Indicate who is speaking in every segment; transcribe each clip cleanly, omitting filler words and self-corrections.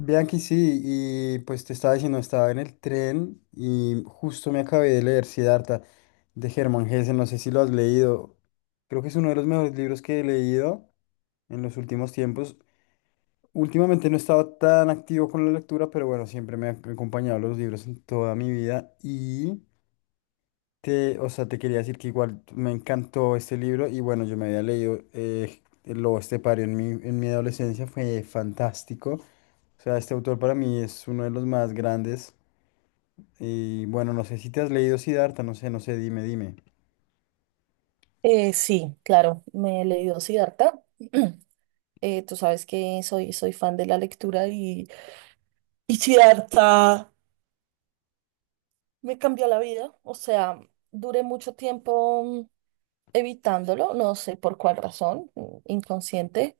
Speaker 1: Bianchi, sí, y pues te estaba diciendo, estaba en el tren y justo me acabé de leer Siddhartha de Hermann Hesse, no sé si lo has leído, creo que es uno de los mejores libros que he leído en los últimos tiempos. Últimamente no he estado tan activo con la lectura, pero bueno, siempre me han acompañado los libros en toda mi vida y o sea, te quería decir que igual me encantó este libro y bueno, yo me había leído El lobo estepario en mi adolescencia, fue fantástico. O sea, este autor para mí es uno de los más grandes. Y bueno, no sé si te has leído Siddhartha, no sé, no sé, dime, dime.
Speaker 2: Sí, claro, me he leído Siddhartha. Tú sabes que soy fan de la lectura y Siddhartha me cambió la vida. O sea, duré mucho tiempo evitándolo, no sé por cuál razón, inconsciente.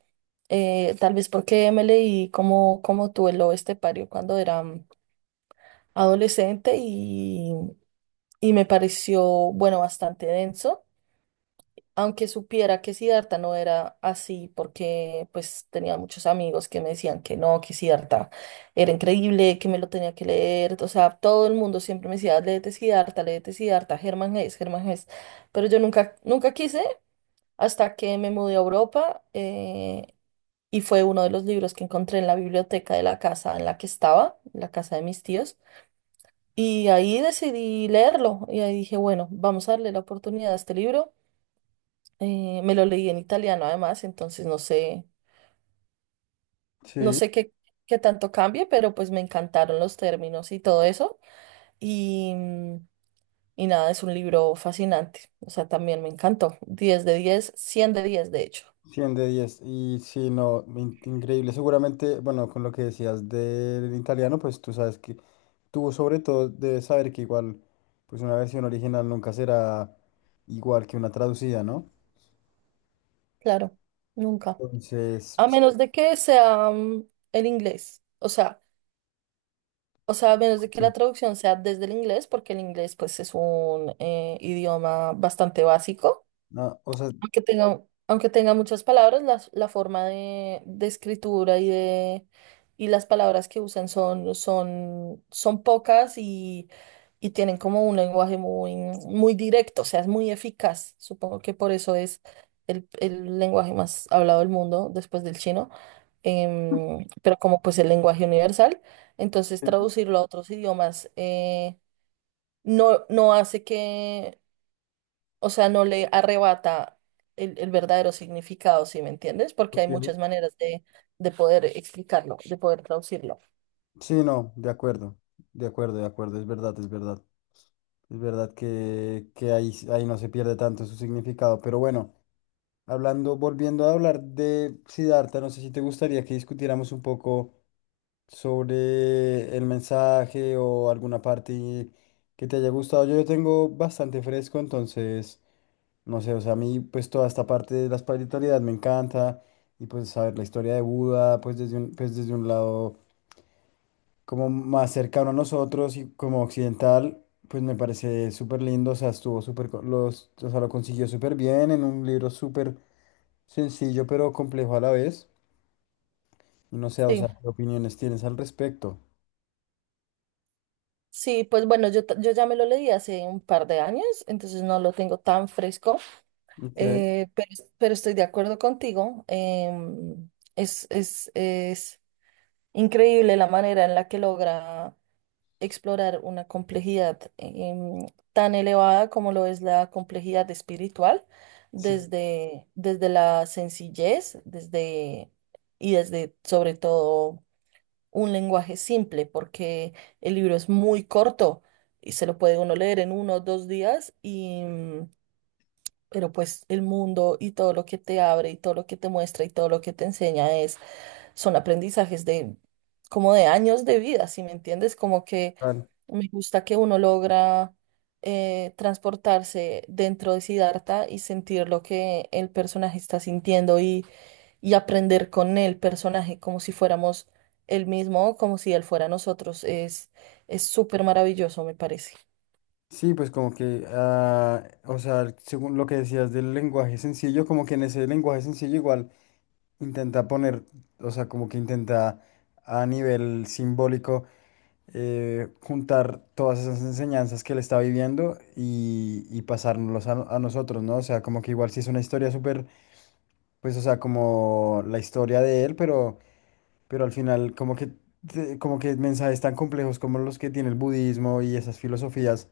Speaker 2: Tal vez porque me leí como tú el Pario cuando era adolescente y me pareció, bueno, bastante denso, aunque supiera que Siddhartha no era así, porque pues tenía muchos amigos que me decían que no, que Siddhartha era increíble, que me lo tenía que leer. O sea, todo el mundo siempre me decía, léete Siddhartha, Germán Hesse, Germán Hesse, pero yo nunca quise hasta que me mudé a Europa. Y fue uno de los libros que encontré en la biblioteca de la casa en la que estaba, la casa de mis tíos, y ahí decidí leerlo y ahí dije, bueno, vamos a darle la oportunidad a este libro. Me lo leí en italiano además, entonces no sé, no
Speaker 1: Sí,
Speaker 2: sé qué tanto cambie, pero pues me encantaron los términos y todo eso. Y, mm, y nada, es un libro fascinante. O sea, también me encantó. 10 de 10, 100 de 10 de hecho.
Speaker 1: 100 de diez. Y sí, no, increíble. Seguramente, bueno, con lo que decías del italiano, pues tú sabes que tú sobre todo debes saber que igual, pues una versión original nunca será igual que una traducida, ¿no?
Speaker 2: Claro, nunca.
Speaker 1: Entonces,
Speaker 2: A
Speaker 1: sí,
Speaker 2: menos de que sea el inglés. O sea, a menos de que la traducción sea desde el inglés, porque el inglés pues es un idioma bastante básico.
Speaker 1: no, o sea,
Speaker 2: Aunque tenga muchas palabras, la forma de escritura y de y las palabras que usan son pocas y tienen como un lenguaje muy, muy directo. O sea, es muy eficaz. Supongo que por eso es el lenguaje más hablado del mundo después del chino, pero como pues el lenguaje universal, entonces traducirlo a otros idiomas no, no hace que, o sea, no le arrebata el verdadero significado, ¿sí me entiendes? Porque hay muchas maneras de poder explicarlo, de poder traducirlo.
Speaker 1: sí, no, de acuerdo, de acuerdo, de acuerdo, es verdad, es verdad. Es verdad que ahí no se pierde tanto su significado. Pero bueno, volviendo a hablar de Siddhartha, no sé si te gustaría que discutiéramos un poco sobre el mensaje o alguna parte que te haya gustado. Yo lo tengo bastante fresco, entonces, no sé, o sea, a mí pues toda esta parte de la espiritualidad me encanta y pues saber la historia de Buda, pues desde un lado como más cercano a nosotros y como occidental, pues me parece súper lindo, o sea, estuvo súper, o sea, lo consiguió súper bien en un libro súper sencillo, pero complejo a la vez. Y no sé, o
Speaker 2: Sí,
Speaker 1: sea, ¿qué opiniones tienes al respecto?
Speaker 2: sí, pues bueno, yo ya me lo leí hace un par de años, entonces no lo tengo tan fresco.
Speaker 1: Ok,
Speaker 2: eh, pero, pero estoy de acuerdo contigo. Es, es increíble la manera en la que logra explorar una complejidad tan elevada como lo es la complejidad espiritual,
Speaker 1: sí,
Speaker 2: desde la sencillez, desde, y desde sobre todo un lenguaje simple, porque el libro es muy corto y se lo puede uno leer en uno o dos días. Pero pues el mundo y todo lo que te abre y todo lo que te muestra y todo lo que te enseña es, son aprendizajes de como de años de vida, ¿si me entiendes? Como que
Speaker 1: claro.
Speaker 2: me gusta que uno logra transportarse dentro de Siddhartha y sentir lo que el personaje está sintiendo y aprender con el personaje como si fuéramos él mismo o como si él fuera nosotros. Es súper maravilloso, me parece.
Speaker 1: Sí, pues como que, ah, o sea, según lo que decías del lenguaje sencillo, como que en ese lenguaje sencillo igual intenta poner, o sea, como que intenta a nivel simbólico juntar todas esas enseñanzas que él está viviendo y pasárnoslas a nosotros, ¿no? O sea, como que igual sí es una historia súper, pues, o sea, como la historia de él, pero al final como que mensajes tan complejos como los que tiene el budismo y esas filosofías,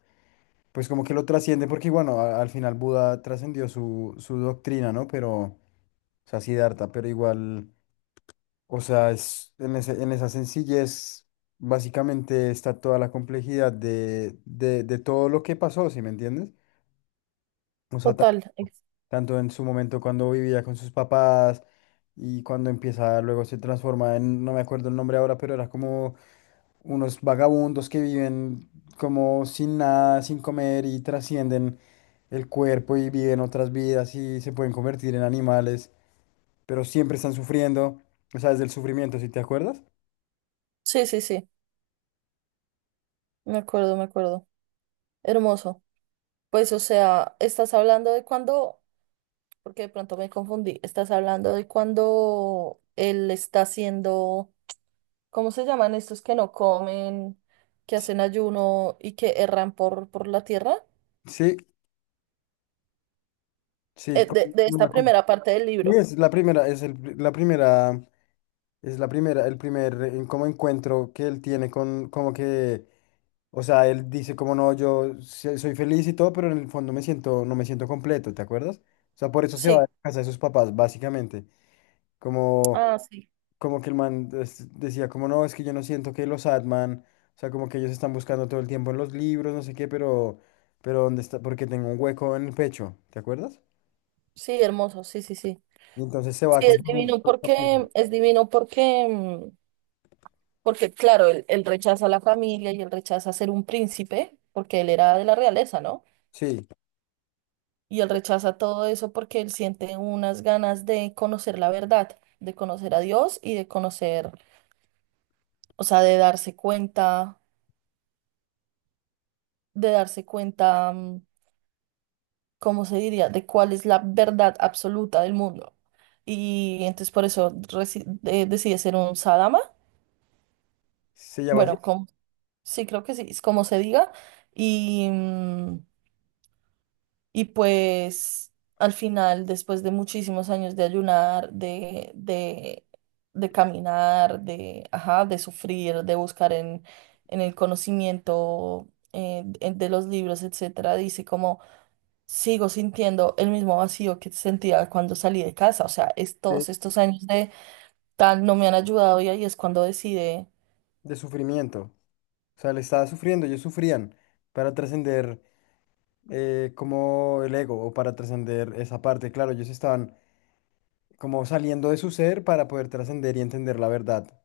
Speaker 1: pues como que lo trasciende, porque bueno, al final Buda trascendió su doctrina, ¿no? Pero, o sea, Siddhartha, pero igual... O sea, en esa sencillez básicamente está toda la complejidad de todo lo que pasó, ¿sí me entiendes? O sea,
Speaker 2: Total.
Speaker 1: tanto en su momento cuando vivía con sus papás y cuando empieza, luego se transforma en, no me acuerdo el nombre ahora, pero era como unos vagabundos que viven como sin nada, sin comer y trascienden el cuerpo y viven otras vidas y se pueden convertir en animales, pero siempre están sufriendo, o sea, desde el sufrimiento, ¿sí te acuerdas?
Speaker 2: Sí, sí, sí. Me acuerdo, me acuerdo. Hermoso. Pues, o sea, estás hablando de cuando, porque de pronto me confundí, estás hablando de cuando él está haciendo ¿cómo se llaman estos que no comen, que hacen ayuno y que erran por la tierra?
Speaker 1: Sí, sí,
Speaker 2: De esta
Speaker 1: una co-
Speaker 2: primera parte del
Speaker 1: y
Speaker 2: libro.
Speaker 1: es la primera, es el, pri- la primera, es la primera, el primer como encuentro que él tiene con, como que, o sea, él dice como no, yo soy feliz y todo, pero en el fondo me siento, no me siento completo, ¿te acuerdas? O sea, por eso se va a
Speaker 2: Sí.
Speaker 1: casa de sus papás, básicamente, como,
Speaker 2: Ah, sí.
Speaker 1: como que el man decía como no, es que yo no siento que los Atman, o sea, como que ellos están buscando todo el tiempo en los libros, no sé qué, pero dónde está, porque tengo un hueco en el pecho, ¿te acuerdas?
Speaker 2: Sí, hermoso. Sí, sí, sí.
Speaker 1: Y entonces se
Speaker 2: Sí,
Speaker 1: va con su...
Speaker 2: es divino porque, porque claro, él rechaza a la familia y él rechaza ser un príncipe, porque él era de la realeza, ¿no?
Speaker 1: Sí,
Speaker 2: Y él rechaza todo eso porque él siente unas ganas de conocer la verdad, de conocer a Dios y de conocer, o sea, de darse cuenta. De darse cuenta, ¿cómo se diría?, de cuál es la verdad absoluta del mundo. Y entonces por eso decide ser un sadama.
Speaker 1: se llama así,
Speaker 2: Bueno, como, sí, creo que sí, es como se diga. Y, mm, y pues al final, después de muchísimos años de ayunar, de caminar, de, ajá, de sufrir, de buscar en el conocimiento de los libros, etcétera, dice como sigo sintiendo el mismo vacío que sentía cuando salí de casa. O sea, es,
Speaker 1: de,
Speaker 2: todos estos años de tal no me han ayudado y ahí es cuando decide.
Speaker 1: de sufrimiento. O sea, le estaba sufriendo, ellos sufrían para trascender como el ego o para trascender esa parte. Claro, ellos estaban como saliendo de su ser para poder trascender y entender la verdad.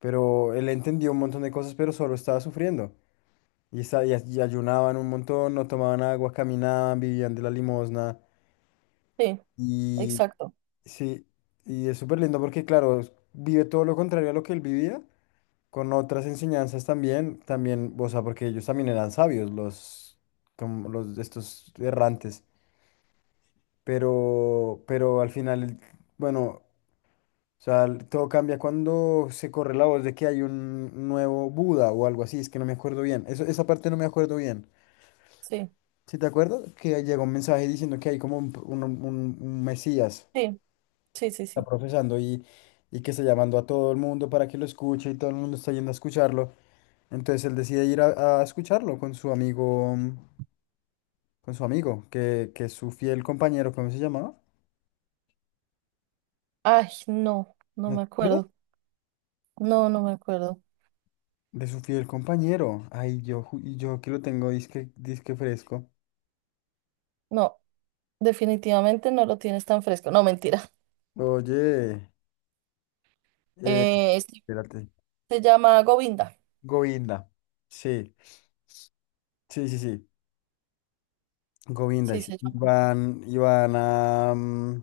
Speaker 1: Pero él entendió un montón de cosas, pero solo estaba sufriendo. Y ayunaban un montón, no tomaban agua, caminaban, vivían de la limosna.
Speaker 2: Sí,
Speaker 1: Y
Speaker 2: exacto.
Speaker 1: sí, y es súper lindo porque, claro, vive todo lo contrario a lo que él vivía con otras enseñanzas también, también, o sea, porque ellos también eran sabios, como los de estos errantes, pero al final, bueno, o sea, todo cambia cuando se corre la voz de que hay un nuevo Buda o algo así, es que no me acuerdo bien, eso, esa parte no me acuerdo bien.
Speaker 2: Sí,
Speaker 1: ¿Sí te acuerdas? Que llegó un mensaje diciendo que hay como un Mesías,
Speaker 2: sí, sí, sí,
Speaker 1: está
Speaker 2: sí.
Speaker 1: profesando y que está llamando a todo el mundo para que lo escuche y todo el mundo está yendo a escucharlo. Entonces él decide ir a escucharlo con su amigo, que es su fiel compañero, ¿cómo se llamaba?
Speaker 2: Ay, no, no
Speaker 1: ¿No
Speaker 2: me
Speaker 1: te acuerdas?
Speaker 2: acuerdo. No, no me acuerdo.
Speaker 1: De su fiel compañero. Ay, yo, ju- y yo que lo tengo disque, disque fresco.
Speaker 2: No, definitivamente no lo tienes tan fresco. No, mentira.
Speaker 1: Oye, eh,
Speaker 2: Este
Speaker 1: espérate.
Speaker 2: se llama Govinda.
Speaker 1: Govinda. Sí, sí, sí, sí. Govinda. Y
Speaker 2: Sí,
Speaker 1: se-
Speaker 2: se llama.
Speaker 1: Iban, iban a, mm,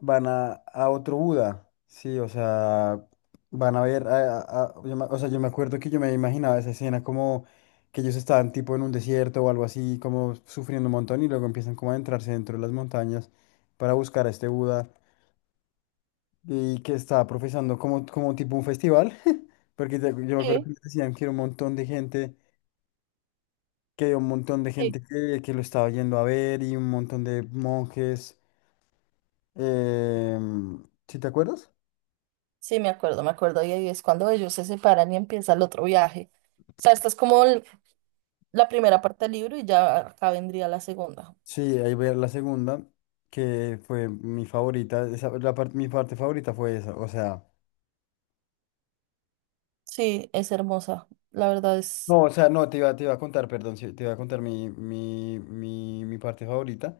Speaker 1: van a, a otro Buda, sí, o sea, van a ver, o sea, yo me acuerdo que yo me imaginaba esa escena como que ellos estaban tipo en un desierto o algo así, como sufriendo un montón y luego empiezan como a adentrarse dentro de las montañas para buscar a este Buda y que estaba profesando como, tipo un festival, porque yo me acuerdo que
Speaker 2: Sí,
Speaker 1: les decían que era un montón de gente, que había un montón de
Speaker 2: sí,
Speaker 1: gente que lo estaba yendo a ver y un montón de monjes, ¿sí te acuerdas?
Speaker 2: sí, me acuerdo, me acuerdo. Y ahí es cuando ellos se separan y empieza el otro viaje. O sea, esta es como la primera parte del libro y ya acá vendría la segunda.
Speaker 1: Sí, ahí ver la segunda, que fue mi favorita. Esa, mi parte favorita fue esa.
Speaker 2: Sí, es hermosa. La verdad es.
Speaker 1: O sea, no, te iba a contar, perdón, sí, te iba a contar mi parte favorita.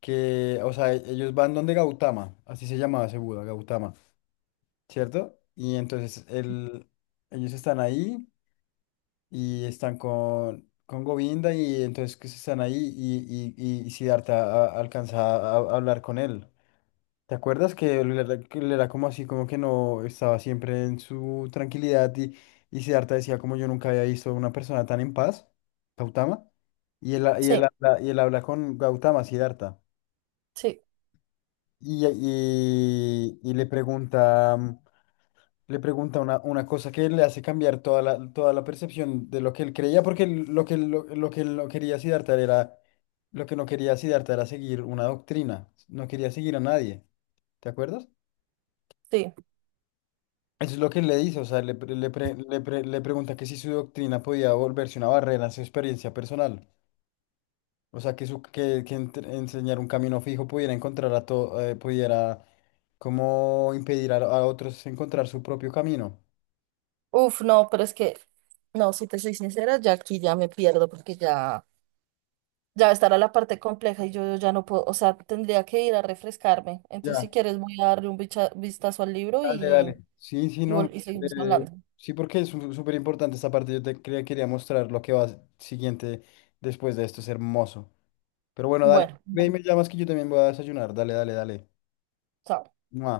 Speaker 1: Que, o sea, ellos van donde Gautama, así se llamaba ese Buda, Gautama, ¿cierto? Y entonces ellos están ahí y están con Govinda y entonces que se están ahí y Siddhartha alcanza a hablar con él. ¿Te acuerdas que él era, como así, como que no estaba siempre en su tranquilidad y Siddhartha decía como yo nunca había visto una persona tan en paz, Gautama? Y él, ha- y él,
Speaker 2: Sí,
Speaker 1: habla, y él habla con Gautama, Siddhartha,
Speaker 2: sí,
Speaker 1: y le pregunta, le pregunta una cosa que le hace cambiar toda la percepción de lo que él creía, porque lo que él no quería Siddhartha era, lo que no quería Siddhartha era seguir una doctrina, no quería seguir a nadie, ¿te acuerdas?
Speaker 2: sí.
Speaker 1: Eso es lo que le dice, o sea, le pregunta que si su doctrina podía volverse una barrera a su experiencia personal, o sea, que, su, que entre- enseñar un camino fijo pudiera encontrar a todo, pudiera como impedir a otros encontrar su propio camino.
Speaker 2: Uf, no, pero es que. No, si te soy sincera, ya aquí ya me pierdo porque ya. Ya estará la parte compleja y yo ya no puedo. O sea, tendría que ir a refrescarme. Entonces, si
Speaker 1: Ya,
Speaker 2: quieres, voy a darle un vistazo al libro
Speaker 1: dale, dale. Sí, sí,
Speaker 2: y,
Speaker 1: no.
Speaker 2: y seguimos
Speaker 1: eh,
Speaker 2: hablando.
Speaker 1: sí, porque es súper importante esta parte, yo quería mostrar lo que va siguiente después de esto, es hermoso. Pero bueno, dale,
Speaker 2: Bueno,
Speaker 1: me,
Speaker 2: bueno,
Speaker 1: me llamas que yo también voy a desayunar, dale, dale, dale.
Speaker 2: chao.
Speaker 1: Mua.